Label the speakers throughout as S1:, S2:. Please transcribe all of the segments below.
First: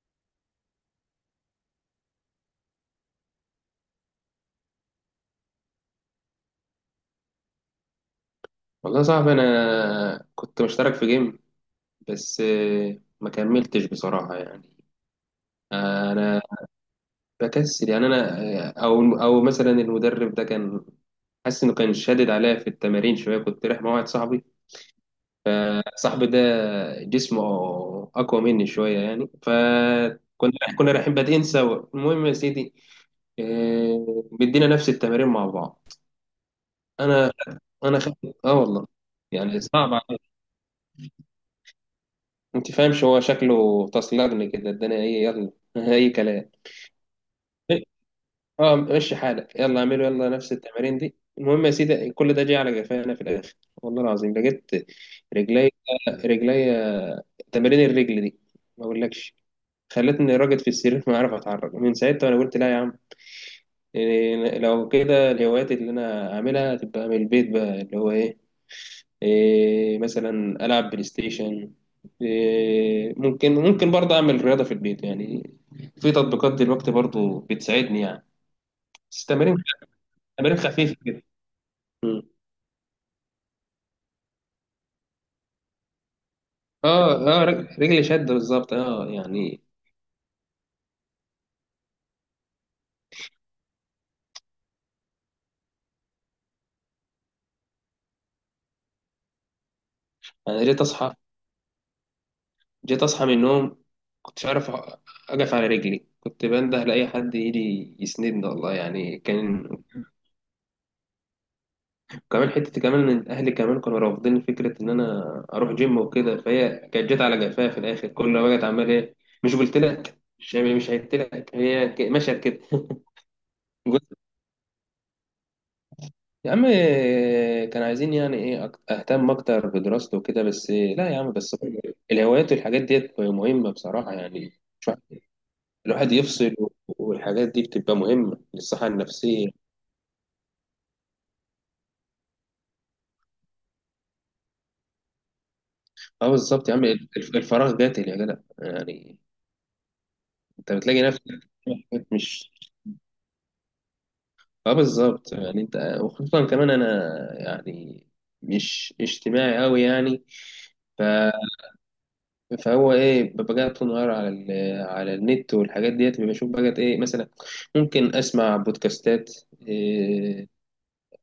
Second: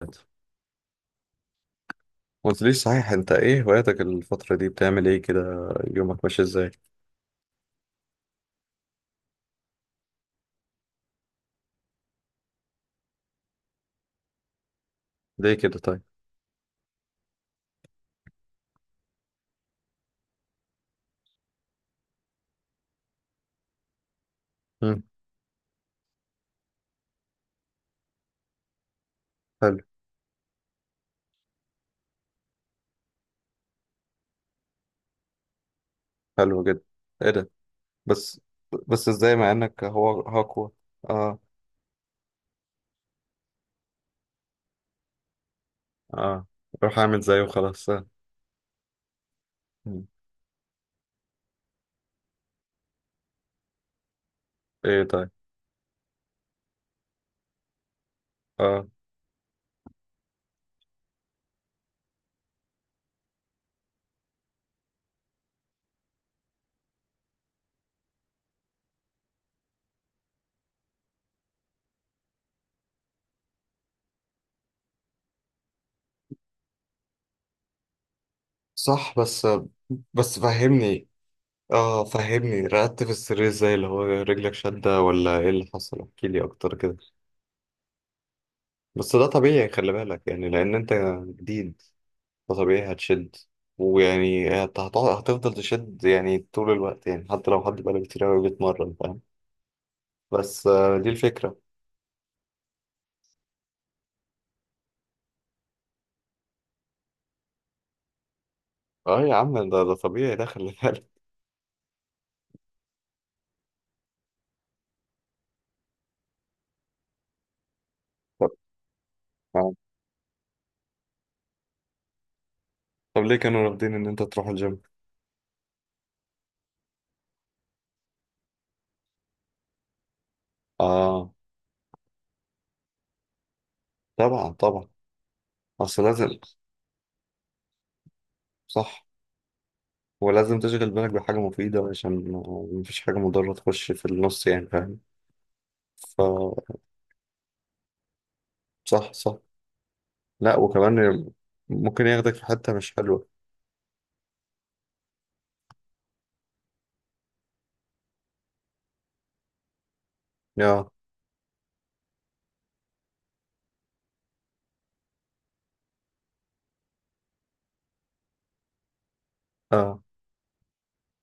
S1: ما قلتليش صحيح، انت ايه هواياتك الفترة دي؟ بتعمل ايه كده؟ يومك ماشي ازاي؟
S2: والله يا صاحبي انا كنت مشترك في جيم. بس ما كملتش بصراحة يعني.
S1: ليه كده طيب؟
S2: انا بكسل يعني. انا آه، او او مثلا المدرب ده كان حاسس انه كان شادد عليا في التمارين شوية. كنت رايح مع واحد صاحبي،
S1: مم.
S2: صاحبي ده جسمه اقوى مني شوية يعني،
S1: حلو،
S2: فكنا رايحين بادئين سوا. المهم يا سيدي، بدينا نفس التمارين مع بعض.
S1: حلو جدا. ايه
S2: انا
S1: ده؟
S2: انا خ...
S1: بس.
S2: اه والله،
S1: بس ازاي مع
S2: يعني
S1: انك
S2: صعب.
S1: هو هاكوا؟ اه،
S2: انت فاهمش، هو شكله تصلجني كده الدنيا ايه، يلا اي
S1: اه.
S2: كلام.
S1: روح اعمل زيه وخلاص.
S2: اه مشي حالك، يلا اعمله،
S1: مم.
S2: يلا نفس التمارين دي. المهم يا سيدي، كل ده جه على جفانا في الاخر، والله العظيم لقيت
S1: ايه طيب؟
S2: رجلي رجلي، تمارين الرجل دي ما
S1: اه،
S2: اقولكش، خلتني راجد في السرير، ما اعرف اتحرك من ساعتها. وانا قلت لا يا عم، لو كده الهوايات اللي انا اعملها تبقى من البيت بقى، اللي هو ايه، إيه، مثلا ألعب بلاي ستيشن. إيه، ممكن برضه أعمل رياضة في البيت يعني. في تطبيقات دلوقتي برضه بتساعدني يعني،
S1: صح.
S2: بس
S1: بس
S2: تمارين،
S1: بس
S2: تمارين خفيفة
S1: فهمني.
S2: كده.
S1: اه،
S2: مم.
S1: فهمني، رقدت في السرير ازاي؟ اللي هو رجلك شدة ولا ايه اللي حصل؟ احكيلي اكتر كده.
S2: اه، اه، رجلي شد بالظبط اه
S1: بس ده
S2: يعني.
S1: طبيعي، خلي بالك يعني لان انت جديد، فطبيعي هتشد. ويعني هتفضل تشد يعني طول الوقت، يعني حتى لو حد بقاله كتير أوي بيتمرن، فاهم؟
S2: انا
S1: بس
S2: جيت
S1: دي
S2: اصحى
S1: الفكرة.
S2: جيت اصحى من النوم، كنتش عارف اقف على رجلي. كنت بنده لاي حد يجي يسندني والله. يعني
S1: اه يا
S2: كان
S1: عم، ده طبيعي، ده خلي بالك.
S2: كمان حتة، كمان إن أهلي كمان كانوا رافضين فكرة إن أنا أروح جيم وكده، فهي كانت جت على جفاها في الآخر. كل ما
S1: طب
S2: بقت عمال إيه، مش
S1: آه،
S2: قلت لك، مش يعني مش قلت لك، مشيت كده
S1: طب ليه كانوا رافضين إن
S2: قلت
S1: أنت تروح الجيم؟
S2: يا عم، كان عايزين يعني إيه أهتم أكتر بدراسته وكده، بس لا يا
S1: اه،
S2: عم، بس الهوايات والحاجات ديت مهمة بصراحة
S1: طبعا
S2: يعني.
S1: طبعا.
S2: مش واحد-
S1: أصل
S2: الواحد
S1: لازم.
S2: يفصل والحاجات دي بتبقى مهمة للصحة
S1: صح.
S2: النفسية.
S1: ولازم تشغل بالك بحاجة مفيدة عشان مفيش حاجة مضرة تخش في النص، يعني فاهم؟ ف
S2: اه بالظبط يا عم، الفراغ قاتل يا جدع
S1: صح،
S2: يعني.
S1: صح. لا،
S2: انت بتلاقي نفسك،
S1: وكمان ممكن ياخدك في
S2: مش
S1: حتة مش حلوة.
S2: اه بالظبط يعني. انت وخصوصا كمان انا يعني مش اجتماعي قوي يعني.
S1: اه،
S2: ف... فهو ايه، ببقى قاعد طول النهار على على النت والحاجات ديت. بشوف بقى ايه مثلا، ممكن اسمع بودكاستات،
S1: اه،
S2: إيه،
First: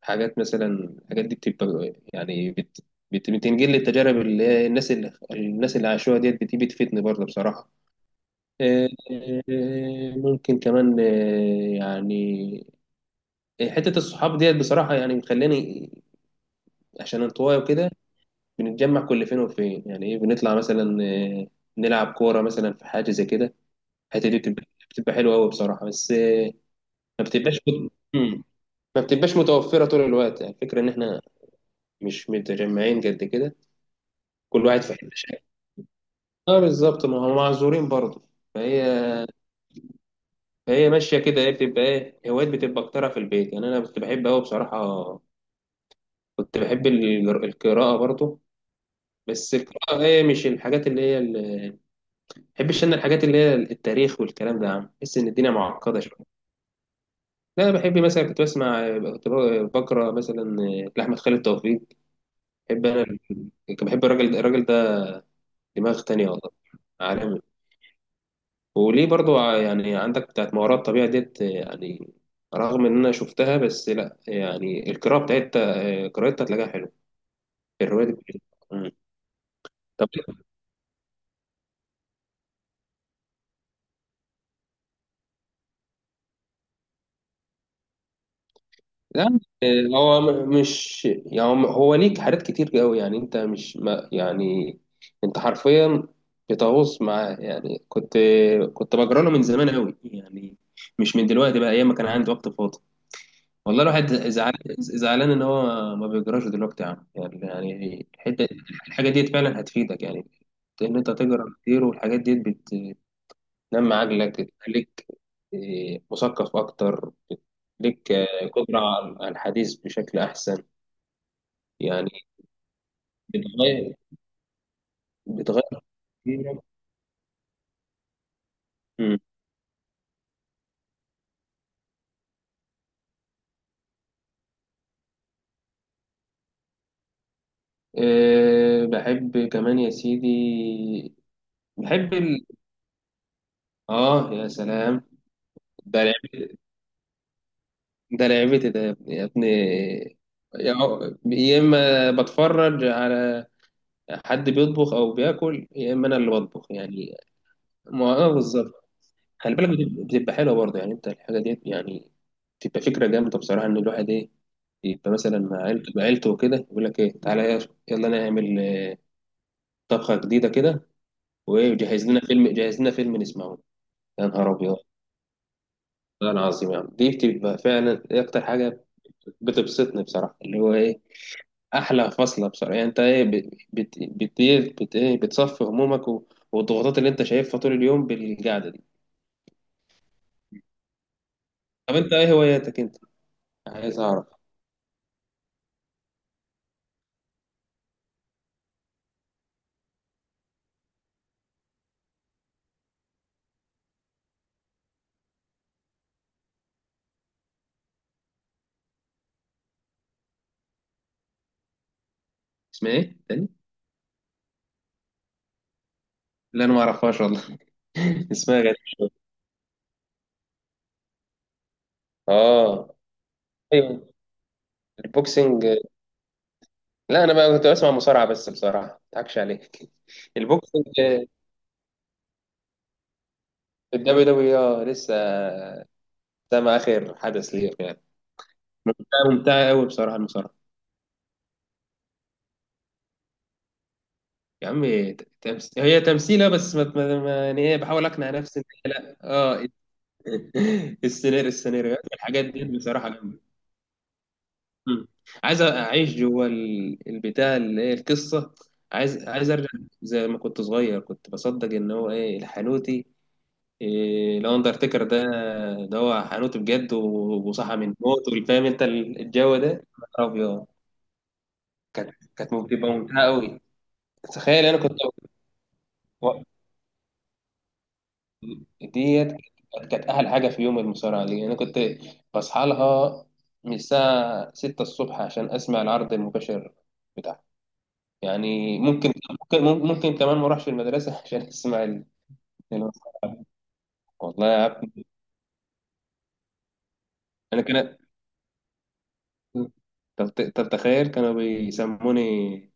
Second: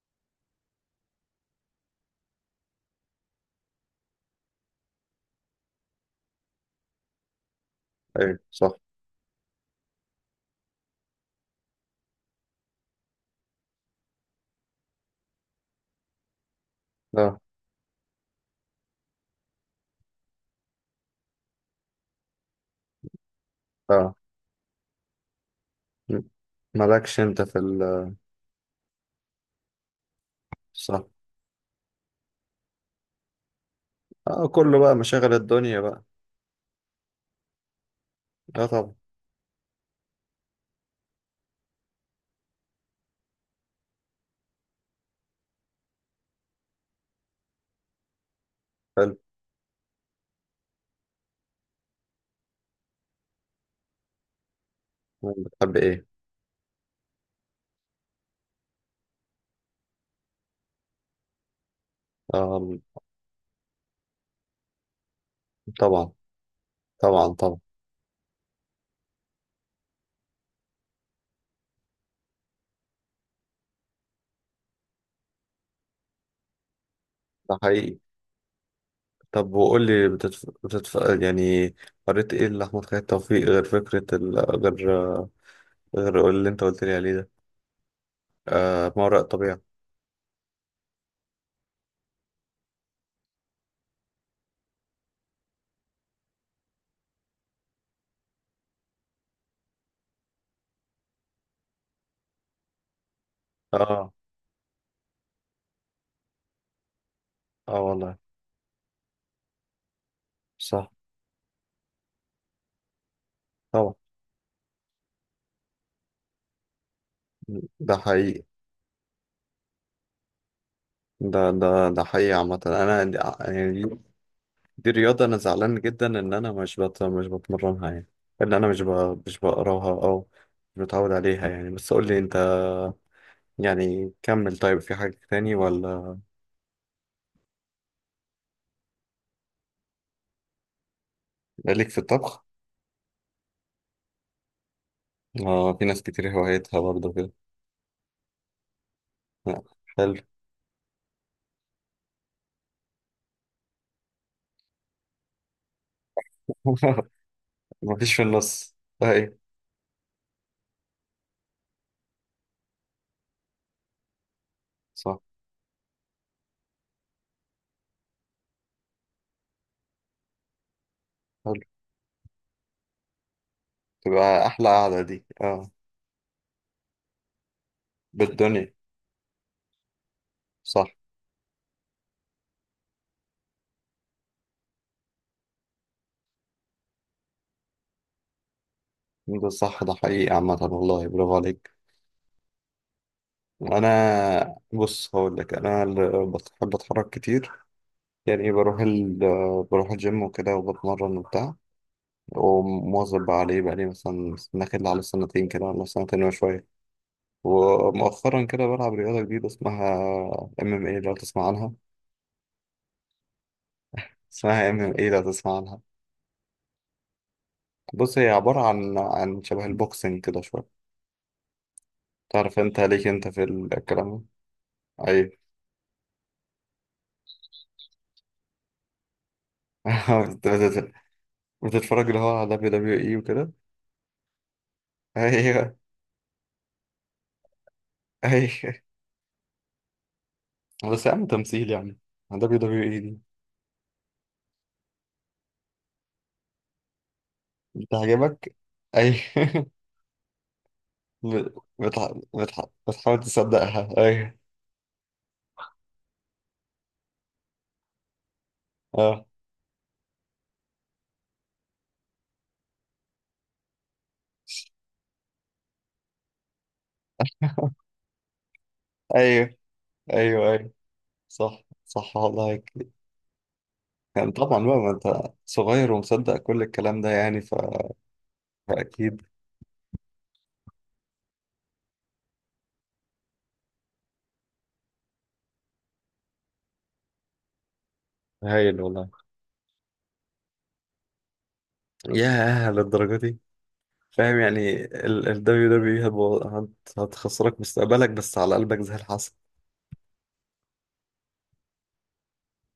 S2: حاجات مثلا. الحاجات دي بتبقى يعني بتنقل لي التجارب، اللي هي الناس اللي الناس اللي عاشوها ديت، بتيجي بتفيدني برضه بصراحة.
S1: ايوه، صح.
S2: إيه، إيه، ممكن كمان إيه يعني، حتة الصحاب ديت بصراحة، يعني مخلاني عشان
S1: اه،
S2: انطوائي وكده بنتجمع كل فين وفين. يعني ايه، بنطلع مثلا، نلعب كورة مثلا، في حاجة زي كده.
S1: اه.
S2: الحتة دي بتبقى حلوة أوي بصراحة، بس
S1: م. مالكش
S2: ما
S1: انت في
S2: بتبقاش مت...
S1: ال،
S2: مم. ما بتبقاش متوفرة طول الوقت. يعني الفكرة إن
S1: صح.
S2: إحنا مش متجمعين قد كده،
S1: اه،
S2: كل
S1: كله
S2: واحد في
S1: بقى
S2: حتة
S1: مشاغل
S2: شكل.
S1: الدنيا بقى.
S2: اه بالظبط، ما هم معذورين برضه.
S1: اه،
S2: فهي
S1: طبعا.
S2: فهي ماشية كده. هي بتبقى إيه، هوايات بتبقى أكترها في البيت يعني. أنا كنت بحب أوي بصراحة، كنت بحب القراءة برضه.
S1: حلو،
S2: بس القراءة، هي مش الحاجات اللي هي، بحبش انا الحاجات اللي هي التاريخ والكلام ده يا عم، بحس ان الدنيا
S1: بتحب
S2: معقده
S1: ايه؟
S2: شويه. لا أنا بحب مثلا، كنت بسمع، كنت بقرا مثلا لاحمد خالد توفيق.
S1: آه،
S2: بحب انا، كنت بحب الراجل ده دماغ
S1: طبعا
S2: تانية والله،
S1: طبعا
S2: عالمي.
S1: طبعا.
S2: وليه برضو يعني عندك بتاعت ما وراء الطبيعه ديت يعني رغم ان انا شفتها، بس لا يعني القراءه بتاعتها قراءتها هتلاقيها حلوه،
S1: ده حقيقي.
S2: الروايه دي بتاعتها. مم.
S1: طب وقول لي،
S2: طب
S1: يعني، قريت ايه لأحمد خالد توفيق غير فكرة ال... غير غير اللي انت قلت لي عليه ده؟ آه، ما وراء
S2: لا
S1: الطبيعة.
S2: هو مش يعني، هو هو ليك حاجات كتير قوي يعني. انت مش ما يعني، انت حرفيا بتغوص معاه يعني. كنت بجرى له من زمان قوي يعني، مش من دلوقتي بقى، ايام ما كان عندي وقت فاضي. والله الواحد
S1: اه،
S2: زعلان، زعلان ان هو ما بيجراش دلوقتي يا عم. يعني
S1: اه،
S2: يعني
S1: والله.
S2: الحته، الحاجه ديت فعلا هتفيدك يعني،
S1: صح.
S2: ان انت تجرا كتير. والحاجات ديت
S1: طبعا.
S2: بتنمي عقلك، تخليك مثقف اكتر،
S1: ده
S2: ليك
S1: حقيقي.
S2: قدره على على الحديث بشكل احسن
S1: ده ده
S2: يعني.
S1: حقيقي عامة. أنا يعني،
S2: بتغير
S1: دي رياضة، أنا
S2: بتغير
S1: زعلان جدا إن أنا
S2: كتير.
S1: مش بتمرنها يعني، إن أنا
S2: مم.
S1: مش بقراها أو مش متعود عليها يعني. بس قول لي أنت، يعني كمل طيب، في حاجة تاني ولا
S2: أه بحب كمان يا سيدي،
S1: ليك في
S2: بحب
S1: الطبخ؟
S2: اه يا سلام،
S1: آه، في ناس
S2: ده
S1: كتير
S2: لعب...
S1: هوايتها برضه كده.
S2: ده لعبتي ده يا
S1: آه، حلو.
S2: ابني. يا يا اما بتفرج على حد بيطبخ او بياكل، يا اما انا اللي بطبخ يعني. ما
S1: مفيش في
S2: اه
S1: النص.
S2: بالظبط،
S1: أي.
S2: خلي بالك، بتبقى حلوه برضه يعني. انت الحاجه دي يعني بتبقى فكره جامده بصراحه، ان الواحد ايه يبقى
S1: صح.
S2: مثلا مع عيلته، وكده يقول لك ايه، تعالى يلا نعمل طبخه جديده كده
S1: حلو.
S2: وايه، وجهز لنا فيلم جهز لنا فيلم نسمعه. يا
S1: تبقى
S2: نهار
S1: أحلى
S2: ابيض،
S1: قعدة دي.
S2: والله العظيم يا عم دي بتبقى فعلا إيه اكتر
S1: بالدنيا.
S2: حاجه بتبسطني بصراحه، اللي هو
S1: صح.
S2: ايه، احلى فصله بصراحه يعني. انت ايه بت بت بت إيه بت ايه بتصفي همومك والضغوطات اللي انت شايفها طول اليوم بالقعده دي.
S1: ده صح، ده حقيقي عامة، والله برافو عليك.
S2: طب انت ايه هواياتك انت، عايز اعرف.
S1: أنا بص، هقول لك، أنا اللي بحب أتحرك كتير، يعني بروح الجيم وكده، وبتمرن وبتاع، ومواظب عليه بقالي مثلا داخل على سنتين كده، ولا سنتين وشوية. ومؤخرا كده بلعب رياضة جديدة اسمها MMA، لو تسمع عنها؟
S2: اسمها ايه تاني؟
S1: اسمها MMA، لو تسمع عنها؟
S2: لا انا ما اعرفهاش والله.
S1: بص، هي
S2: اسمها
S1: عبارة
S2: غريب.
S1: عن شبه البوكسنج كده شوية. تعرف انت
S2: اه.
S1: ليك انت في
S2: ايوه،
S1: الكلام ده؟ ايوه.
S2: البوكسنج. لا انا بقى كنت بسمع مصارعه بس، بصراحه ما اضحكش عليك
S1: بت- بت-
S2: البوكسنج،
S1: بتتفرج اللي هو على WWE وكده.
S2: الدبليو دبليو لسه
S1: ايوه،
S2: سامع آخر حدث ليه يعني.
S1: ايوه.
S2: لا، ممتعة أوي بصراحة المصارعة.
S1: بس يا عم تمثيل يعني، WWE دي
S2: يا عم هي تمثيلة، بس ما... ما... ما... يعني إيه، بحاول أقنع
S1: بتعجبك؟
S2: نفسي إن هي
S1: ايوه.
S2: لا آه.
S1: بت-
S2: السيناريوهات
S1: بتح...
S2: والحاجات دي بصراحة
S1: بتحاول
S2: جامدة.
S1: تصدقها. ايوه،
S2: مم. عايز أعيش جوه البتاع اللي هي القصة،
S1: اه،
S2: عايز، عايز أرجع زي ما كنت صغير. كنت بصدق إن هو إيه، الحانوتي، إيه، الأندرتيكر ده، ده هو حانوتي بجد وصحى من الموت. والفاهم أنت
S1: ايوه،
S2: الجو ده، يا نهار
S1: ايوه،
S2: أبيض.
S1: ايوه. صح،
S2: كانت
S1: صح،
S2: كانت
S1: والله.
S2: بتبقى ممتعة أوي.
S1: يعني
S2: تخيل
S1: طبعا بقى،
S2: انا
S1: ما
S2: كنت
S1: انت صغير ومصدق
S2: و-
S1: كل الكلام ده يعني، فاكيد.
S2: ديت كانت، كانت احلى حاجه. في يوم المصارعه دي انا كنت بصحى لها من الساعه 6 الصبح عشان اسمع العرض المباشر بتاعها. يعني
S1: هايل والله.
S2: ممكن، ممكن، ممكن كمان ما اروحش المدرسه عشان اسمع
S1: ياه،
S2: ال-
S1: للدرجه دي. فاهم
S2: والله يا
S1: يعني
S2: عبد
S1: ال WWE هتخسرك
S2: انا كان،
S1: مستقبلك، بس على قلبك زي الحصى.
S2: طب، طب تخيل كانوا بيسموني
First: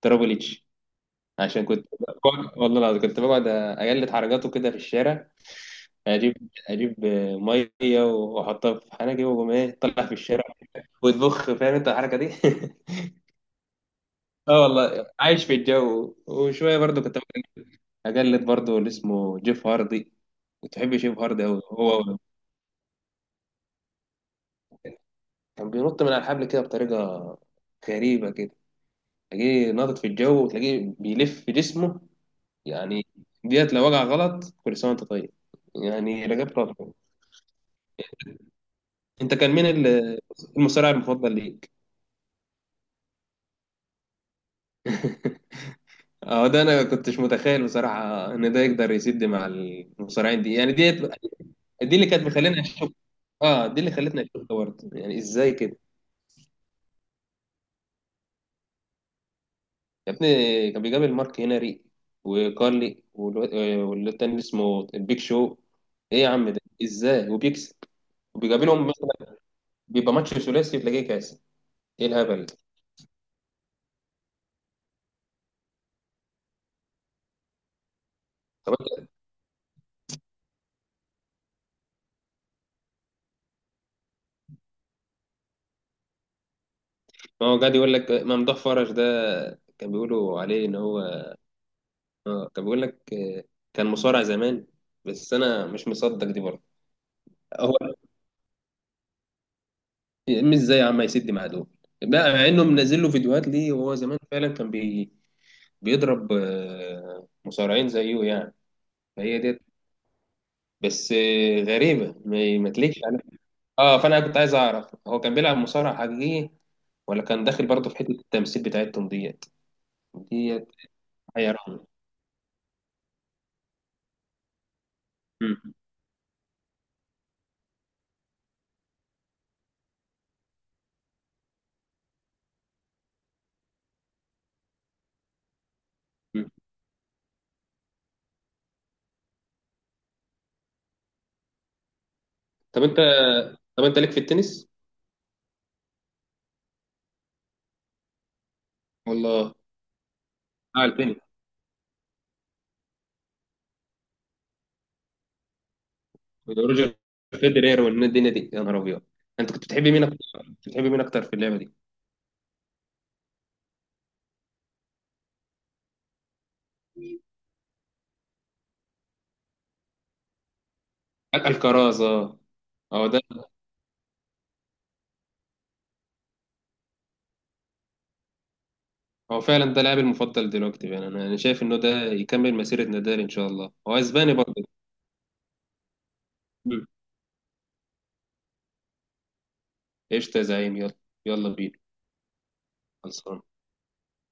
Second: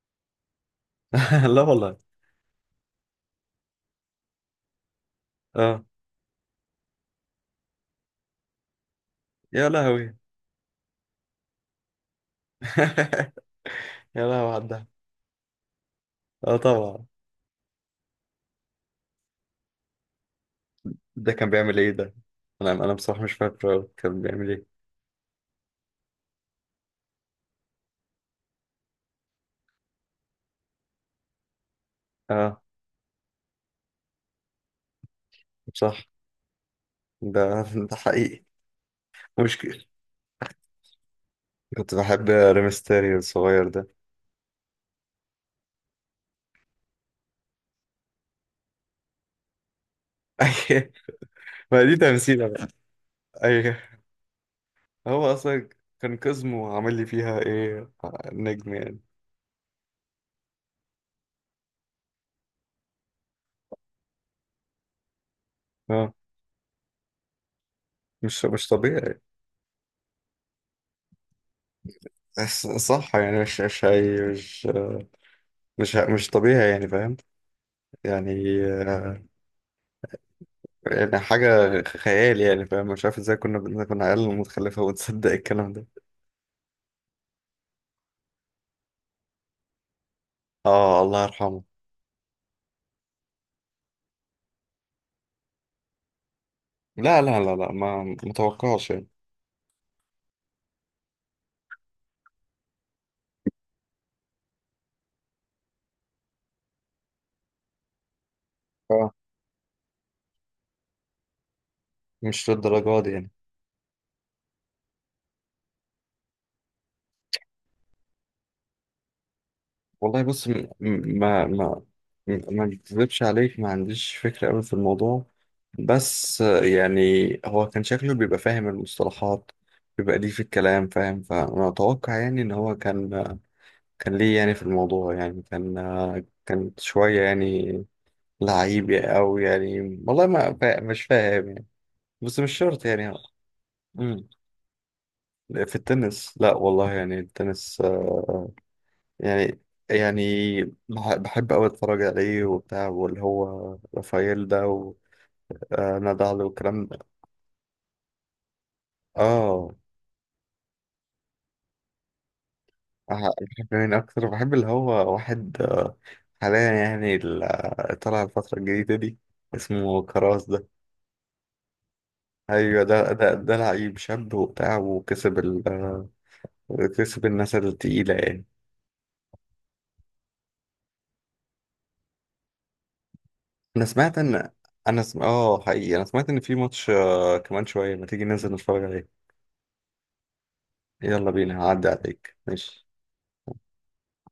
S2: ترابل اتش.
S1: لا
S2: عشان كنت
S1: والله.
S2: بقعد، والله العظيم كنت بقعد اجلد حركاته كده في الشارع،
S1: اه،
S2: اجيب اجيب ميه واحطها في حنكي واقوم
S1: يا
S2: ايه، طلع في
S1: لهوي.
S2: الشارع وتبخ، فاهم انت الحركه دي
S1: يا لهوي
S2: اه
S1: عدها.
S2: والله عايش في الجو.
S1: اه،
S2: وشويه برضو
S1: طبعا.
S2: كنت اقلد برضو اللي اسمه جيف هاردي، كنت بحب جيف
S1: ده
S2: هاردي
S1: كان
S2: قوي.
S1: بيعمل ايه ده؟
S2: هو
S1: انا بصراحه مش فاكره كان بيعمل ايه.
S2: كان بينط من على الحبل كده بطريقه غريبه كده، تلاقيه ناطط في الجو وتلاقيه بيلف في جسمه
S1: اه،
S2: يعني. ديت لو وقع غلط كل سنه وانت طيب،
S1: صح.
S2: يعني رجعت راسه.
S1: ده ده حقيقي.
S2: انت كان مين
S1: مشكل.
S2: المصارع المفضل ليك؟
S1: كنت بحب ريمستيريو الصغير ده.
S2: اه ده انا كنتش متخيل بصراحه ان ده يقدر يسد مع المصارعين دي يعني.
S1: أي-
S2: ديت
S1: ما
S2: دي
S1: دي
S2: اللي كانت
S1: تمثيلة
S2: مخلينا،
S1: بقى.
S2: اه دي اللي
S1: أيوه،
S2: خلتني اشوف ده برضه يعني،
S1: هو
S2: ازاي
S1: أصلا
S2: كده.
S1: كان كاظمو عامل لي فيها إيه، نجم يعني.
S2: يا ابني كان بيقابل مارك هنري وكارلي واللي التاني اسمه البيك شو.
S1: أه،
S2: ايه يا عم ده ازاي وبيكسب،
S1: مش
S2: وبيقابلهم
S1: طبيعي.
S2: مثلا، بيبقى ماتش ثلاثي تلاقيه كاس. ايه الهبل ده.
S1: بس صح يعني، مش مش هي- مش مش مش طبيعي يعني، فاهم. يعني
S2: طب أنت-
S1: آه، يعني حاجة خيال يعني، فاهم. مش عارف ازاي كنا عيال متخلفة وتصدق الكلام ده.
S2: ما هو قاعد يقول لك ممدوح فرج ده، كان بيقولوا عليه ان هو
S1: اه، الله يرحمه.
S2: كان بيقول لك كان مصارع زمان. بس انا مش مصدق دي برضه.
S1: لا، لا، لا، لا،
S2: هو
S1: ما متوقعش يعني.
S2: مش ازاي يا عم يسد مع دول بقى، مع انه منزل له فيديوهات ليه، وهو زمان فعلا كان بي بيضرب مصارعين زيه يعني.
S1: اه،
S2: فهي ديت بس غريبة،
S1: مش
S2: ما تليقش
S1: للدرجة دي
S2: عليه.
S1: يعني.
S2: اه فانا كنت عايز اعرف هو كان بيلعب مصارع حقيقي، ولا كان داخل برضه في حتة التمثيل بتاعتهم ديت.
S1: والله بص،
S2: ديت
S1: م- م- ما
S2: حيران.
S1: ما ما بكذبش عليك، ما عنديش فكرة أوي في الموضوع.
S2: مم.
S1: بس يعني هو كان شكله بيبقى فاهم المصطلحات، بيبقى ليه في الكلام، فاهم. فأنا أتوقع يعني إن هو كان ليه يعني في الموضوع، يعني كان آه،
S2: مم.
S1: كان شوية يعني لعيب أو يعني. والله ما فا... مش فاهم يعني، بس مش
S2: طب
S1: شرط
S2: انت
S1: يعني.
S2: طب انت ليك في
S1: مم.
S2: التنس
S1: في التنس، لا والله، يعني التنس
S2: ولا؟
S1: يعني يعني
S2: اه
S1: بح-
S2: التنس،
S1: بحب أوي أتفرج عليه وبتاع، واللي هو رافائيل ده، وندى علي والكلام
S2: روجر
S1: ده.
S2: فيدرير والدنيا دي، يا نهار ابيض. انت كنت
S1: آه،
S2: بتحبي مين اكتر، كنت بتحبي مين اكتر في اللعبة دي؟
S1: بحب مين أكتر؟ بحب اللي هو واحد، حاليا يعني طلع الفترة الجديدة دي اسمه كراس ده.
S2: الكرازة،
S1: أيوة، ده
S2: اه ده
S1: ده ده لعيب شاب وبتاع، وكسب ال آه، كسب الناس التقيلة يعني.
S2: هو فعلا ده لاعبي المفضل دلوقتي يعني. أنا شايف انه ده يكمل مسيرة نادال ان شاء الله،
S1: أنا
S2: هو
S1: سمعت
S2: اسباني
S1: إن،
S2: برضه.
S1: أنا سم... آه حقيقي، أنا سمعت إن في
S2: مم.
S1: ماتش، كمان شوية، ما تيجي ننزل نتفرج عليه.
S2: قشطة يا زعيم، يلا.
S1: يلا
S2: يلا
S1: بينا،
S2: بينا.
S1: هعدي عليك، ماشي.
S2: خلصان.